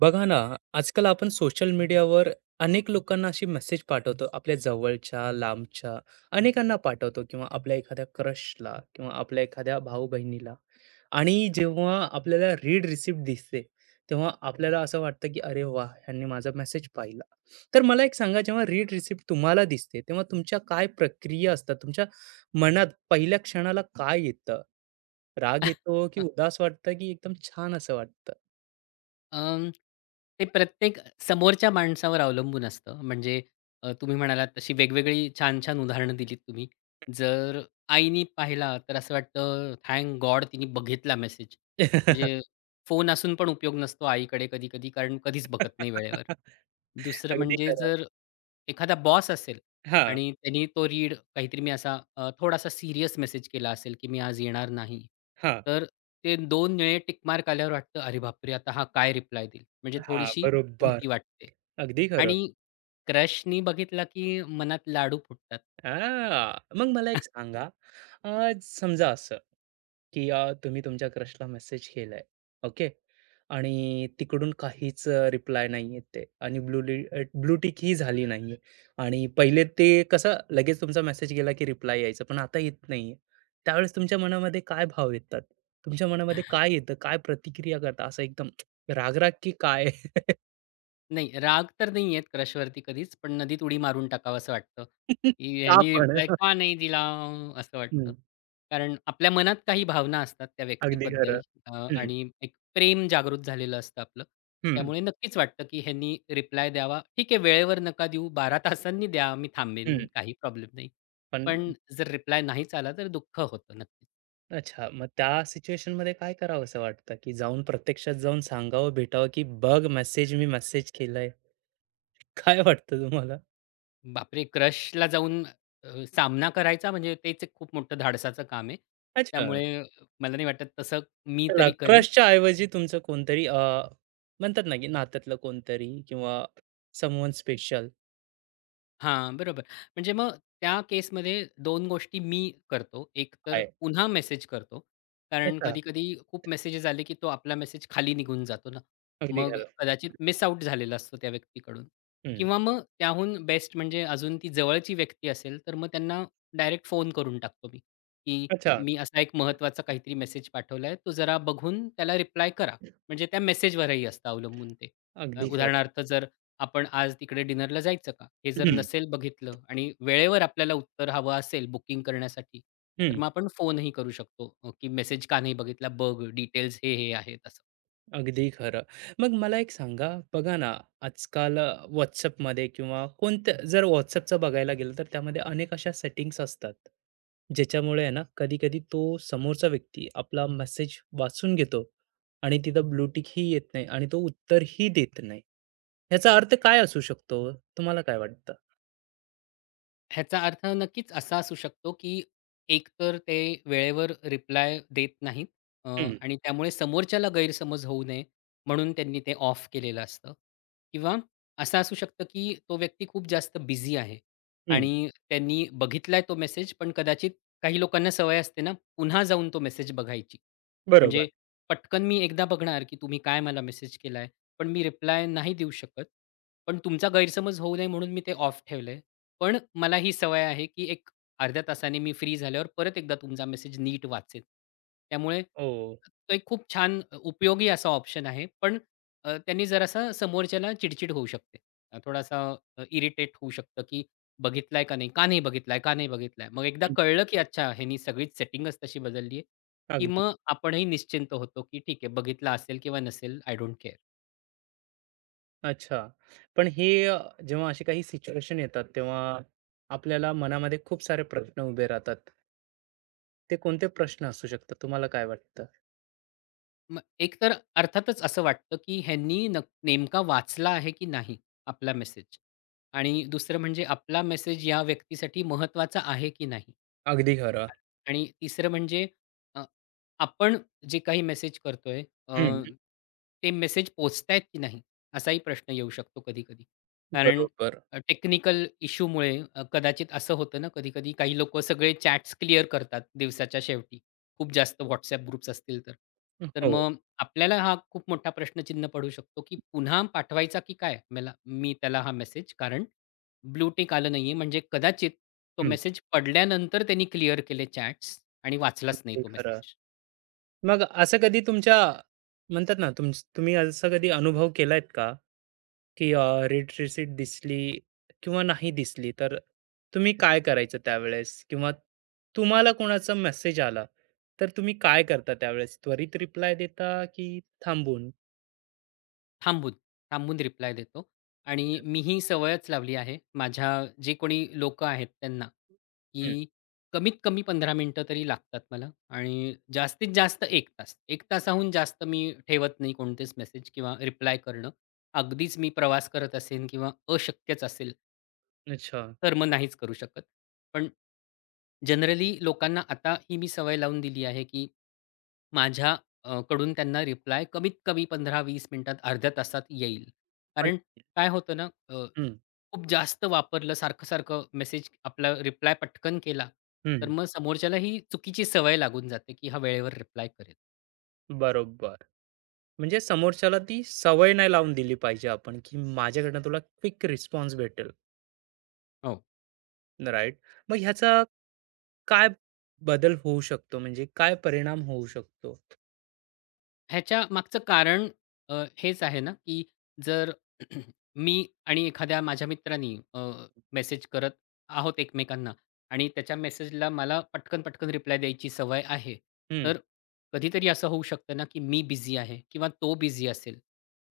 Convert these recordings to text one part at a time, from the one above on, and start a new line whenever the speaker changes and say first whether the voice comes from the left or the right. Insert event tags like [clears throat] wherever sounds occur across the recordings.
right: बघा ना, आजकाल आपण सोशल मीडियावर अनेक लोकांना अशी मेसेज पाठवतो. आपल्या जवळच्या, लांबच्या अनेकांना पाठवतो किंवा आपल्या एखाद्या क्रशला किंवा आपल्या एखाद्या भाऊ-बहिणीला आणि जेव्हा आपल्याला रीड रिसिप्ट दिसते, तेव्हा आपल्याला असं वाटतं की "अरे वाह! ह्यांनी माझा मेसेज पाहिला." तर मला एक सांगा जेव्हा रीड रिसिप्ट तुम्हाला दिसते, तेव्हा तुमच्या काय प्रक्रिया असतात? तुमच्या मनात पहिल्या क्षणाला काय येतं? राग येतो की
left: [laughs]
right: उदास वाटतं की एकदम छान असं वाटतं?
left: अं, ते प्रत्येक समोरच्या माणसावर अवलंबून असतं. म्हणजे तुम्ही म्हणालात तशी वेगवेगळी छान-छान उदाहरणं दिलीत तुम्ही. जर आईनी पाहिला तर असं वाटतं थँक गॉड तिने बघितला मेसेज. म्हणजे फोन असून पण उपयोग नसतो आईकडे कधी-कधी कारण कधीच बघत नाही वेळेवर.
right: [laughs]
left: दुसरं
right: अगदी
left: म्हणजे
right: खरं.
left: जर एखादा बॉस असेल
right: हां,
left: आणि त्यांनी तो रीड काहीतरी मी असा थोडासा सीरियस मेसेज केला असेल, की मी आज येणार नाही.
right: हां,
left: तर ते 2 वेळे टिक मार्क आल्यावर वाटतं, "अरे बापरे! आता हा काय रिप्लाय देईल?" म्हणजे
right: हां,
left: थोडीशी
right: बरोबर.
left: भीती वाटते.
right: अगदी खरं.
left: आणि क्रशनी बघितला की मनात लाडू फुटतात.
right: हां, मग मला एक सांगा, समजा असं, की तुम्ही तुमच्या क्रशला मेसेज केलाय, ओके. आणि तिकडून काहीच रिप्लाय नाही येत आहे आणि ब्लू टिक ही झाली नाहीये आणि पहिले ते कसं लगेच तुमचा मेसेज गेला की रिप्लाय यायचा, पण आता येत नाहीये. त्यावेळेस तुमच्या मनामध्ये काय भाव येतात? तुमच्या मनामध्ये काय येतं? काय प्रतिक्रिया करता? असं एकदम राग की काय?
left: नाही, राग तर नाही येत क्रशवरती कधीच, पण नदीत उडी मारून टाकावसं वाटतं,
right: [laughs]
left: की
right: का
left: ह्यानी
right: पण?
left: रिप्लाय का नाही दिला? असं वाटतं.
right: हं,
left: कारण आपल्या मनात काही भावना असतात त्या
right: अगदी खरं.
left: व्यक्तीबद्दल
right: हं,
left: आणि एक प्रेम जागृत झालेलं असतं आपलं.
right: हं,
left: त्यामुळे नक्कीच वाटतं, की ह्यांनी रिप्लाय द्यावा. ठीक आहे, वेळेवर नका देऊ, 12 तासांनी द्या, मी थांबेन,
right: हं.
left: काही प्रॉब्लेम नाही.
right: पण
left: पण जर रिप्लाय नाहीच आला, तर दुःख होतं नक्कीच.
right: अच्छा, मग त्या सिच्युएशनमध्ये काय करावसं वाटतं, की जाऊन प्रत्यक्षात जाऊन सांगावं, भेटावं, की "बघ मेसेज, मी मेसेज केलाय." [laughs] काय वाटतं तुम्हाला?
left: बापरे! क्रशला जाऊन सामना करायचा म्हणजे तेच एक खूप मोठं धाडसाचं काम आहे.
right: अच्छा,
left: त्यामुळे मला नाही वाटत तसं मी
right: चला
left: तरी करीन.
right: क्रशच्या ऐवजी तुमचं कोणतरी म्हणतात ना, की नात्यातलं कोणतरी किंवा समवन स्पेशल
left: हां, बरोबर. म्हणजे मग त्या केसमध्ये 2 गोष्टी मी करतो. एक तर
right: आहे.
left: पुन्हा मेसेज करतो. कारण
right: अच्छा,
left: कधी-कधी खूप मेसेजेस आले, की तो आपला मेसेज खाली निघून जातो ना.
right: अगदी
left: मग
right: खरं.
left: कदाचित मिस आउट झालेला असतो त्या व्यक्तीकडून
right: हं,
left: किंवा मग त्याहून बेस्ट म्हणजे अजून ती जवळची व्यक्ती असेल, तर मग त्यांना डायरेक्ट फोन करून टाकतो मी, की
right: अच्छा,
left: मी असा एक महत्त्वाचा काहीतरी मेसेज पाठवलाय. तो जरा बघून त्याला रिप्लाय करा. म्हणजे त्या मेसेजवरही असतं अवलंबून ते.
right: अगदी खरं.
left: उदाहरणार्थ जर आपण आज तिकडे डिनरला जायचं का? हे जर
right: हं,
left: नसेल बघितलं आणि वेळेवर आपल्याला उत्तर हवं असेल बुकिंग करण्यासाठी, तर
right: हं.
left: मग आपण फोनही करू शकतो, की मेसेज का नाही बघितला? बघ डिटेल्स हे आहेत असं.
right: अगदी खरं. मग मला एक सांगा, बघा ना, आजकाल WhatsAppमध्ये किंवा कोणत्या जर WhatsAppचं बघायला गेलं, तर त्यामध्ये अनेक अशा सेटिंग्ज असतात, ज्याच्यामुळे आहे ना, कधी-कधी तो समोरचा व्यक्ती आपला मेसेज वाचून घेतो आणि तिथं ब्लूटिकही येत नाही आणि तो उत्तरही देत नाही. ह्याचा अर्थ काय असू शकतो? तुम्हाला काय वाटतं?
left: ह्याचा अर्थ नक्कीच असा असू शकतो, की एकतर ते वेळेवर रिप्लाय देत नाहीत अ,
right: हं,
left: आणि त्यामुळे समोरच्याला गैरसमज होऊ नये म्हणून त्यांनी ते ऑफ केलेलं असतं. किंवा असं असू शकतं, की तो व्यक्ती खूप जास्त बिझी आहे
right: हं.
left: आणि त्यांनी बघितलाय तो मेसेज पण कदाचित काही लोकांना सवय असते ना, पुन्हा जाऊन तो मेसेज बघायची.
right: बरोबर.
left: म्हणजे पटकन मी एकदा बघणार, की तुम्ही काय मला मेसेज केलाय, पण मी रिप्लाय नाही देऊ शकत. पण तुमचा गैरसमज होऊ नये म्हणून मी ते ऑफ ठेवलंय. पण मला ही सवय आहे, की एक अर्ध्या तासाने मी फ्री झाल्यावर परत एकदा तुमचा मेसेज नीट वाचेन. त्यामुळे
right: हो.
left: तो एक खूप छान उपयोगी असा ऑप्शन आहे. पण त्यांनी जरासा समोरच्याला चिडचिड होऊ शकते. थोडासा इरिटेट होऊ शकतं, की बघितलाय का नाही? का नाही बघितलाय? का नाही बघितलाय? मग एकदा
right: हं.
left: कळलं, की अच्छा ह्यानी सगळीच सेटिंगच तशी बदलली आहे, की
right: अगदी.
left: मग आपणही निश्चिंत होतो, की ठीक आहे बघितला असेल किंवा नसेल, आय डोंट केअर.
right: अच्छा. पण हे जेव्हा अशी काही सिच्युएशन येतात, तेव्हा आपल्याला मनामध्ये खूप सारे प्रश्न उभे राहतात. ते कोणते प्रश्न असू शकतात? तुम्हाला काय वाटतं?
left: मग एकतर अर्थातच असं वाटतं, की ह्यांनी नेमका वाचला आहे की नाही आपला मेसेज? आणि दुसरं म्हणजे आपला मेसेज या व्यक्तीसाठी महत्त्वाचा आहे की नाही?
right: अगदी खरं.
left: आणि तिसरं म्हणजे आपण जे काही मेसेज करतोय अ,
right: हं.
left: ते मेसेज पोहोचतायत की नाही? असाही प्रश्न येऊ शकतो कधी-कधी. कारण
right: बरोबर.
left: टेक्निकल इश्यूमुळे कदाचित असं होतं ना कधी-कधी काही लोकं सगळे चॅट्स क्लिअर करतात दिवसाच्या शेवटी. खूप जास्त WhatsApp ग्रुप्स असतील तर. तर
right: हो.
left: मग आपल्याला हा खूप मोठा प्रश्नचिन्ह पडू शकतो, की पुन्हा पाठवायचा की काय मला मी त्याला हा मेसेज? कारण ब्लू आलं नाहीये म्हणजे कदाचित तो
right: हं.
left: मेसेज पडल्यानंतर त्यांनी क्लिअर केले चॅट्स आणि वाचलाच नाही
right: अगदी
left: तो
right: खरं.
left: मेसेज.
right: मग असं कधी तुमच्या म्हणतात ना, तुम्ही असं कधी अनुभव केलायत का? की रेड रिसीट दिसली किंवा नाही दिसली, तर तुम्ही काय करायचं त्यावेळेस? किंवा तुम्हाला कोणाचा मेसेज आला, तर तुम्ही काय करता त्यावेळेस? त्वरित रिप्लाय देता की थांबून?
left: थांबून, थांबून रिप्लाय देतो आणि मी ही सवयच लावली आहे माझ्या जे कोणी लोकं आहेत त्यांना,
right: हं,
left: की कमीत कमी 15 मिनिटं तरी लागतात मला आणि जास्तीत जास्त एक तास. 1 तासाहून जास्त मी ठेवत नाही कोणतेच मेसेज किंवा रिप्लाय करणं. अगदीच मी प्रवास करत असेन किंवा अशक्यच असेल,
right: अच्छा.
left: तर मग नाहीच करू शकत. पण जनरली लोकांना आता ही मी सवय लावून दिली आहे, की माझ्या कडून त्यांना रिप्लाय कमीत कमी 15-20 मिनिटात, अर्ध्या तासात येईल.
right: पण
left: कारण काय होतं ना, अ,
right: हं,
left: खूप जास्त वापरलं सारखं-सारखं मेसेज आपला रिप्लाय पटकन केला, तर
right: हं.
left: मग समोरच्याला ही चुकीची सवय लागून जाते, की हा वेळेवर रिप्लाय करेल.
right: बरोबर. म्हणजे समोरच्याला ती सवय नाही लावून दिली पाहिजे आपण, की माझ्याकडनं तुला क्विक रिस्पॉन्स भेटेल,
left: हो.
right: राइट? मग ह्याचा काय बदल होऊ शकतो? म्हणजे काय परिणाम होऊ शकतो?
left: ह्याच्या मागचं कारण हेच आहे ना, की जर [clears throat] मी आणि एखाद्या माझ्या मित्रानी मेसेज करत आहोत एकमेकांना आणि त्याच्या मेसेजला मला पटकन-पटकन रिप्लाय द्यायची सवय आहे.
right: हं,
left: तर कधीतरी असं होऊ शकतं ना, की मी बिझी आहे किंवा तो बिझी असेल,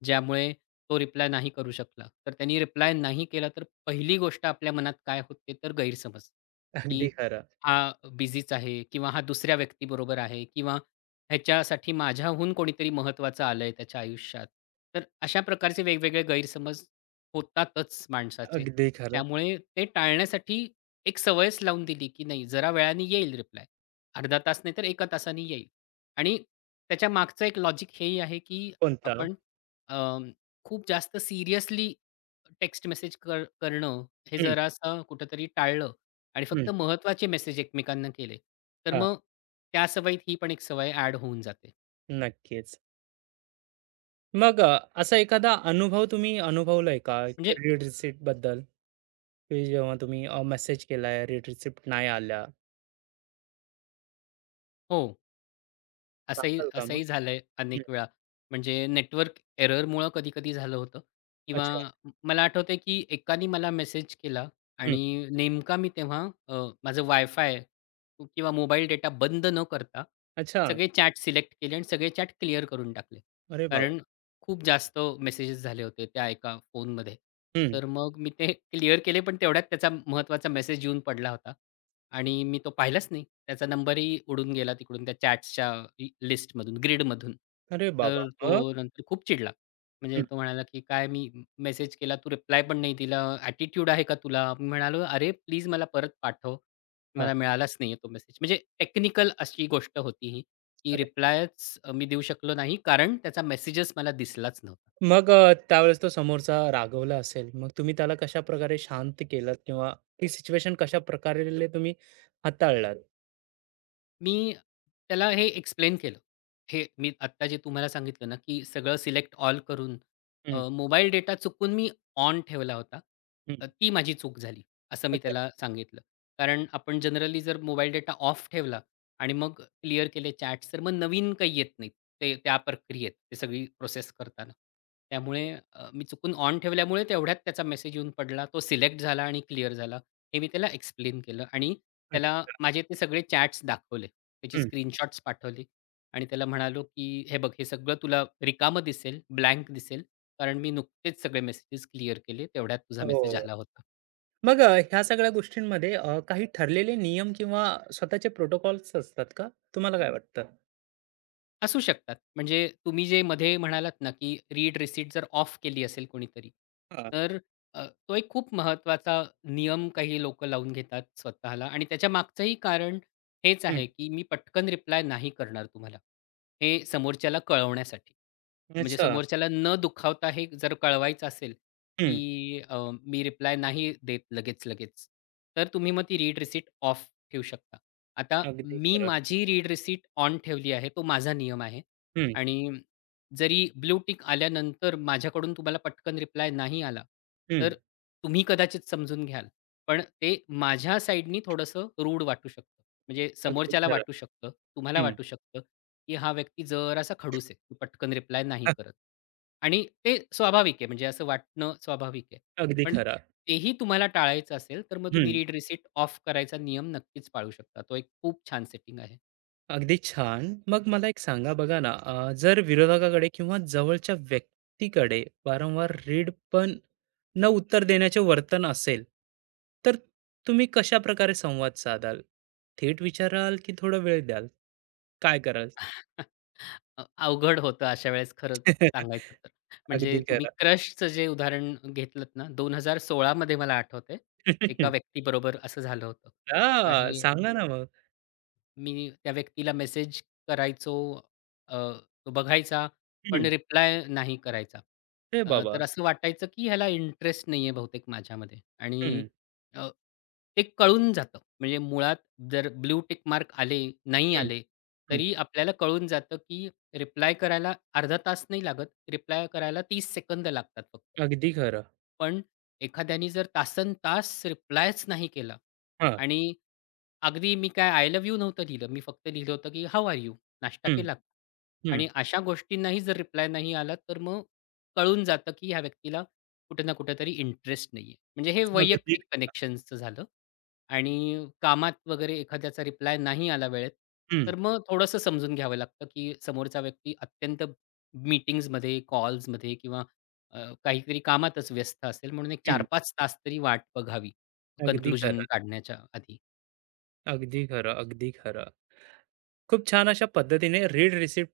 left: ज्यामुळे तो रिप्लाय नाही करू शकला. तर त्यांनी रिप्लाय नाही केला, तर पहिली गोष्ट आपल्या मनात काय होते, तर गैरसमज, की
right: अगदी खरं.
left: हा बिझीच आहे किंवा हा दुसऱ्या व्यक्तीबरोबर आहे किंवा ह्याच्यासाठी माझ्याहून कोणीतरी महत्त्वाचं आलंय त्याच्या आयुष्यात. तर अशा प्रकारचे वेगवेगळे गैरसमज होतातच माणसाचे.
right: अगदी खरं.
left: त्यामुळे ते टाळण्यासाठी एक सवयच लावून दिली, की नाही जरा वेळाने येईल रिप्लाय. अर्धा तास नाही तर 1 तासाने येईल. आणि त्याच्या मागचं एक लॉजिक हेही आहे, की
right: कोणता?
left: आपण अं, खूप जास्त सीरियसली टेक्स्ट मेसेज करणं हे
right: हं,
left: जरासं कुठेतरी टाळलं, आणि
right: हं.
left: फक्त महत्त्वाचे मेसेज एकमेकांना केले, तर
right: हां,
left: मग त्या सवयीत ही पण एक सवय ॲड होऊन जाते.
right: नक्कीच. मग असा एखादा अनुभव तुम्ही अनुभवलाय का
left: म्हणजे
right: रीड रिसिप्टबद्दल? की जेव्हा तुम्ही मेसेज केलाय, रीड रिसिप्ट नाही आल्या.
left: हो. असंही
right: सांगाल का मग?
left: असंही झालंय
right: हं,
left: अनेक वेळा. म्हणजे नेटवर्क एररमुळं कधी-कधी झालं होतं किंवा
right: अच्छा.
left: मला आठवतंय की एकाने मला मेसेज केला
right: हं,
left: आणि नेमका मी तेव्हा अ, माझं वायफाय किंवा मोबाईल डेटा बंद न करता
right: अच्छा.
left: सगळे चॅट सिलेक्ट केले आणि सगळे चॅट क्लिअर करून टाकले.
right: अरे बाबा!
left: कारण खूप जास्त मेसेजेस झाले होते त्या एका फोनमध्ये.
right: हं,
left: तर मग मी ते क्लिअर केले पण तेवढ्यात त्याचा महत्त्वाचा मेसेज येऊन पडला होता. आणि मी तो पाहिलाच नाही. त्याचा नंबरही उडून गेला तिकडून त्या चॅट्सच्या लिस्टमधून, ग्रिडमधून.
right: अरे बाबा!
left: तर तो
right: मग?
left: नंतर खूप चिडला. म्हणजे
right: हं,
left: तो म्हणाला, की "काय मी मेसेज केला, तू रिप्लाय पण नाही दिला. ॲटिट्यूड आहे का तुला?" मी म्हणालो, "अरे प्लीज मला परत पाठव.
right: हां.
left: मला मिळालाच नाही तो मेसेज." म्हणजे टेक्निकल अशी गोष्ट होती ही, की
right: अरे
left: रिप्लायच मी देऊ शकलो नाही कारण त्याचा मेसेजच मला दिसलाच नव्हता.
right: मग त्यावेळेस तो समोरचा रागवला असेल. मग तुम्ही त्याला कशाप्रकारे शांत केलत किंवा ती सिच्युएशन कशाप्रकारे तुम्ही हाताळलात?
left: मी त्याला हे एक्सप्लेन केलं. हे मी आत्ता जे तुम्हाला सांगितलं ना, की सगळं सिलेक्ट ऑल करून
right: हं,
left: मोबाईल डेटा चुकून मी ऑन ठेवला होता.
right: हं.
left: ती माझी चूक झाली, असं मी
right: अच्छा,
left: त्याला सांगितलं. कारण आपण जनरली जर मोबाईल डेटा ऑफ ठेवला आणि मग क्लिअर केले चॅट्स, तर मग नवीन काही येत नाहीत. ते त्या प्रक्रियेत, ते सगळी प्रोसेस करताना. त्यामुळे मी चुकून ऑन ठेवल्यामुळे तेवढ्यात त्याचा मेसेज येऊन पडला. तो सिलेक्ट झाला आणि क्लिअर झाला. हे मी त्याला एक्सप्लेन केलं आणि त्याला
right: अच्छा.
left: माझे ते सगळे चॅट्स दाखवले. त्याची
right: हं.
left: स्क्रीनशॉट्स पाठवली आणि त्याला म्हणालो, की "हे बघ, हे सगळं तुला रिकामं दिसेल, ब्लँक दिसेल, कारण मी नुकतेच सगळे मेसेजेस क्लिअर केले. तेवढ्यात तुझा मेसेज
right: हो.
left: आला होता."
right: मग ह्या सगळ्या गोष्टींमध्ये काही ठरलेले नियम किंवा स्वतःचे प्रोटोकॉल्स असतात का? तुम्हाला काय वाटतं?
left: असू शकतात. म्हणजे तुम्ही जे मध्ये म्हणालात ना, की रीड रिसीट जर ऑफ केली असेल कोणीतरी,
right: हां.
left: तर तो एक खूप महत्त्वाचा नियम काही लोकं लावून घेतात स्वतःला आणि त्याच्या मागचंही कारण हेच
right: हं.
left: आहे, की मी पटकन रिप्लाय नाही करणार तुम्हाला. हे समोरच्याला कळवण्यासाठी. म्हणजे
right: अच्छा.
left: समोरच्याला न दुखावता हे जर कळवायचं असेल,
right: हं.
left: की मी रिप्लाय नाही देत लगेच-लगेच, तर तुम्ही मग ती रीड रिसीट ऑफ ठेवू शकता. आता
right: अगदी
left: मी
right: खरं.
left: माझी रीड रिसीट ऑन ठेवली आहे. तो माझा नियम आहे.
right: हं,
left: आणि जरी ब्लू टिक आल्यानंतर माझ्याकडून तुम्हाला पटकन रिप्लाय नाही आला,
right: हं.
left: तर तुम्ही कदाचित समजून घ्याल. पण ते माझ्या साइडनी थोडंसं रूड वाटू शकतं. म्हणजे
right: अगदी
left: समोरच्याला
right: खरं.
left: वाटू शकतं, तुम्हाला
right: हं.
left: वाटू शकतं, की हा व्यक्ती जरासा खडूस आहे. की पटकन रिप्लाय नाही करत. आणि ते स्वाभाविक आहे. म्हणजे असं वाटणं स्वाभाविक आहे.
right: अगदी [laughs]
left: पण
right: खरं.
left: तेही तुम्हाला टाळायचं असेल, तर मग तुम्ही
right: हं.
left: रीड रिसीट ऑफ करायचा नियम नक्कीच पाळू शकता. तो एक खूप छान सेटिंग आहे.
right: अगदी छान. मग मला एक सांगा बघा ना, जर विरोधकाकडे किंवा जवळच्या व्यक्तीकडे वारंवार रीडपण न उत्तर देण्याचे वर्तन असेल, तर तुम्ही कशाप्रकारे संवाद साधाल? थेट विचाराल की थोडा वेळ द्याल? काय कराल?
left: [laughs] अवघड होतं अशा वेळेस खरंच सांगायचं तर.
right: [laughs] अगदी
left: म्हणजे तुम्ही
right: खरं.
left: क्रशचं जे उदाहरण घेतलत ना, 2016 मध्ये मला आठवतंय, एका
right: [laughs]
left: व्यक्तीबरोबर असं झालं होतं
right: हां,
left: आणि
right: सांगा ना मग.
left: मी त्या व्यक्तीला मेसेज करायचो, अ, तो बघायचा, पण
right: हं.
left: रिप्लाय नाही करायचा.
right: अरे बाबा!
left: तर असं वाटायचं, की ह्याला इंटरेस्ट नाही आहे बहुतेक माझ्यामध्ये आणि
right: हं,
left: अ, ते कळून जातं. म्हणजे मुळात जर ब्लू टिक मार्क आले, नाही
right: हं,
left: आले,
right: हं.
left: तरी आपल्याला कळून जातं, की रिप्लाय करायला अर्धा तास नाही लागत. रिप्लाय करायला 30 सेकंद लागतात फक्त.
right: अगदी खरं.
left: पण एखाद्याने जर तासनतास रिप्लायच नाही केला,
right: हां.
left: आणि अगदी मी काय आय लव्ह यू नव्हतं लिहिलं. मी फक्त लिहिलं होतं, की हाऊ आर यू? नाश्ता
right: हं,
left: केला का?
right: हं.
left: आणि अशा गोष्टींनाही जर रिप्लाय नाही आला, तर मग कळून जातं, की ह्या व्यक्तीला कुठे ना कुठेतरी इंटरेस्ट नाहीये. म्हणजे हे
right: अगदी
left: वैयक्तिक कनेक्शन्सचं झालं. आणि कामात वगैरे एखाद्याचा रिप्लाय नाही आला वेळेत,
right: हं,
left: तर मग थोडंसं समजून घ्यावं लागतं, की समोरचा व्यक्ती अत्यंत मीटिंग्जमध्ये, कॉल्समध्ये किंवा अ, काहीतरी कामातच व्यस्त असेल म्हणून एक
right: हं.
left: 4-5 तास तरी वाट बघावी.
right: अगदी
left: कन्क्लुजन
right: खरं,
left: काढण्याच्या आधी.
right: अगदी खरं, अगदी खरं. खूप छान अशा पद्धतीने रीड रिसिप्ट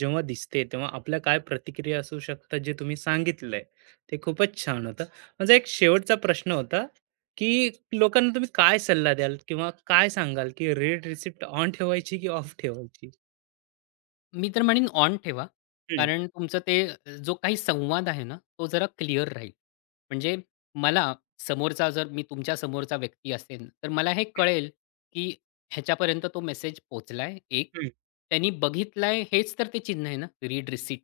right: जेव्हा दिसते, तेव्हा आपल्या काय प्रतिक्रिया असू शकतात जे तुम्ही सांगितलंय, ते खूपच छान होतं. माझा एक शेवटचा प्रश्न होता, की लोकांना तुम्ही काय सल्ला द्याल किंवा काय सांगाल, की रीड रिसिप्ट ऑन ठेवायची की ऑफ ठेवायची?
left: मी तर म्हणेन ऑन ठेवा. कारण तुमचं ते जो काही संवाद आहे ना, तो जरा क्लिअर राहील. म्हणजे मला समोरचा जर मी तुमच्या समोरचा व्यक्ती असेन, तर मला हे कळेल, की ह्याच्यापर्यंत तो मेसेज पोहोचलाय एक. त्यांनी बघितलाय हेच तर ते चिन्ह आहे ना, रीड रिसीट.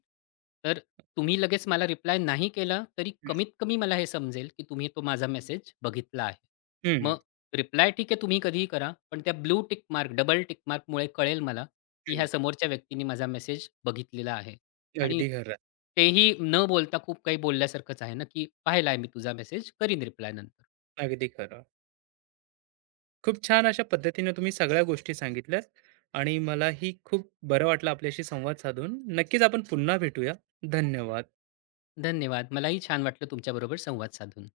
left: तर तुम्ही लगेच मला रिप्लाय नाही केला, तरी कमीत कमी मला हे समजेल, की तुम्ही तो माझा मेसेज बघितला आहे.
right: हं,
left: मग रिप्लाय ठीक आहे तुम्ही कधीही करा. पण त्या blue tick mark, double tick मार्कमुळे कळेल मला, की
right: हं.
left: ह्या समोरच्या व्यक्तीने माझा मेसेज बघितलेला आहे. आणि
right: अगदी खरं,
left: तेही न बोलता खूप काही बोलल्यासारखंच आहे ना, की "पाहिला आहे मी तुझा मेसेज. करीन रिप्लाय नंतर."
right: अगदी खरं. खूप छान अशा पद्धतीने तुम्ही सगळ्या गोष्टी सांगितल्यात आणि मलाही खूप बरं वाटलं आपल्याशी संवाद साधून. नक्कीच आपण पुन्हा भेटूया. धन्यवाद.
left: धन्यवाद. मलाही छान वाटलं तुमच्याबरोबर संवाद साधून.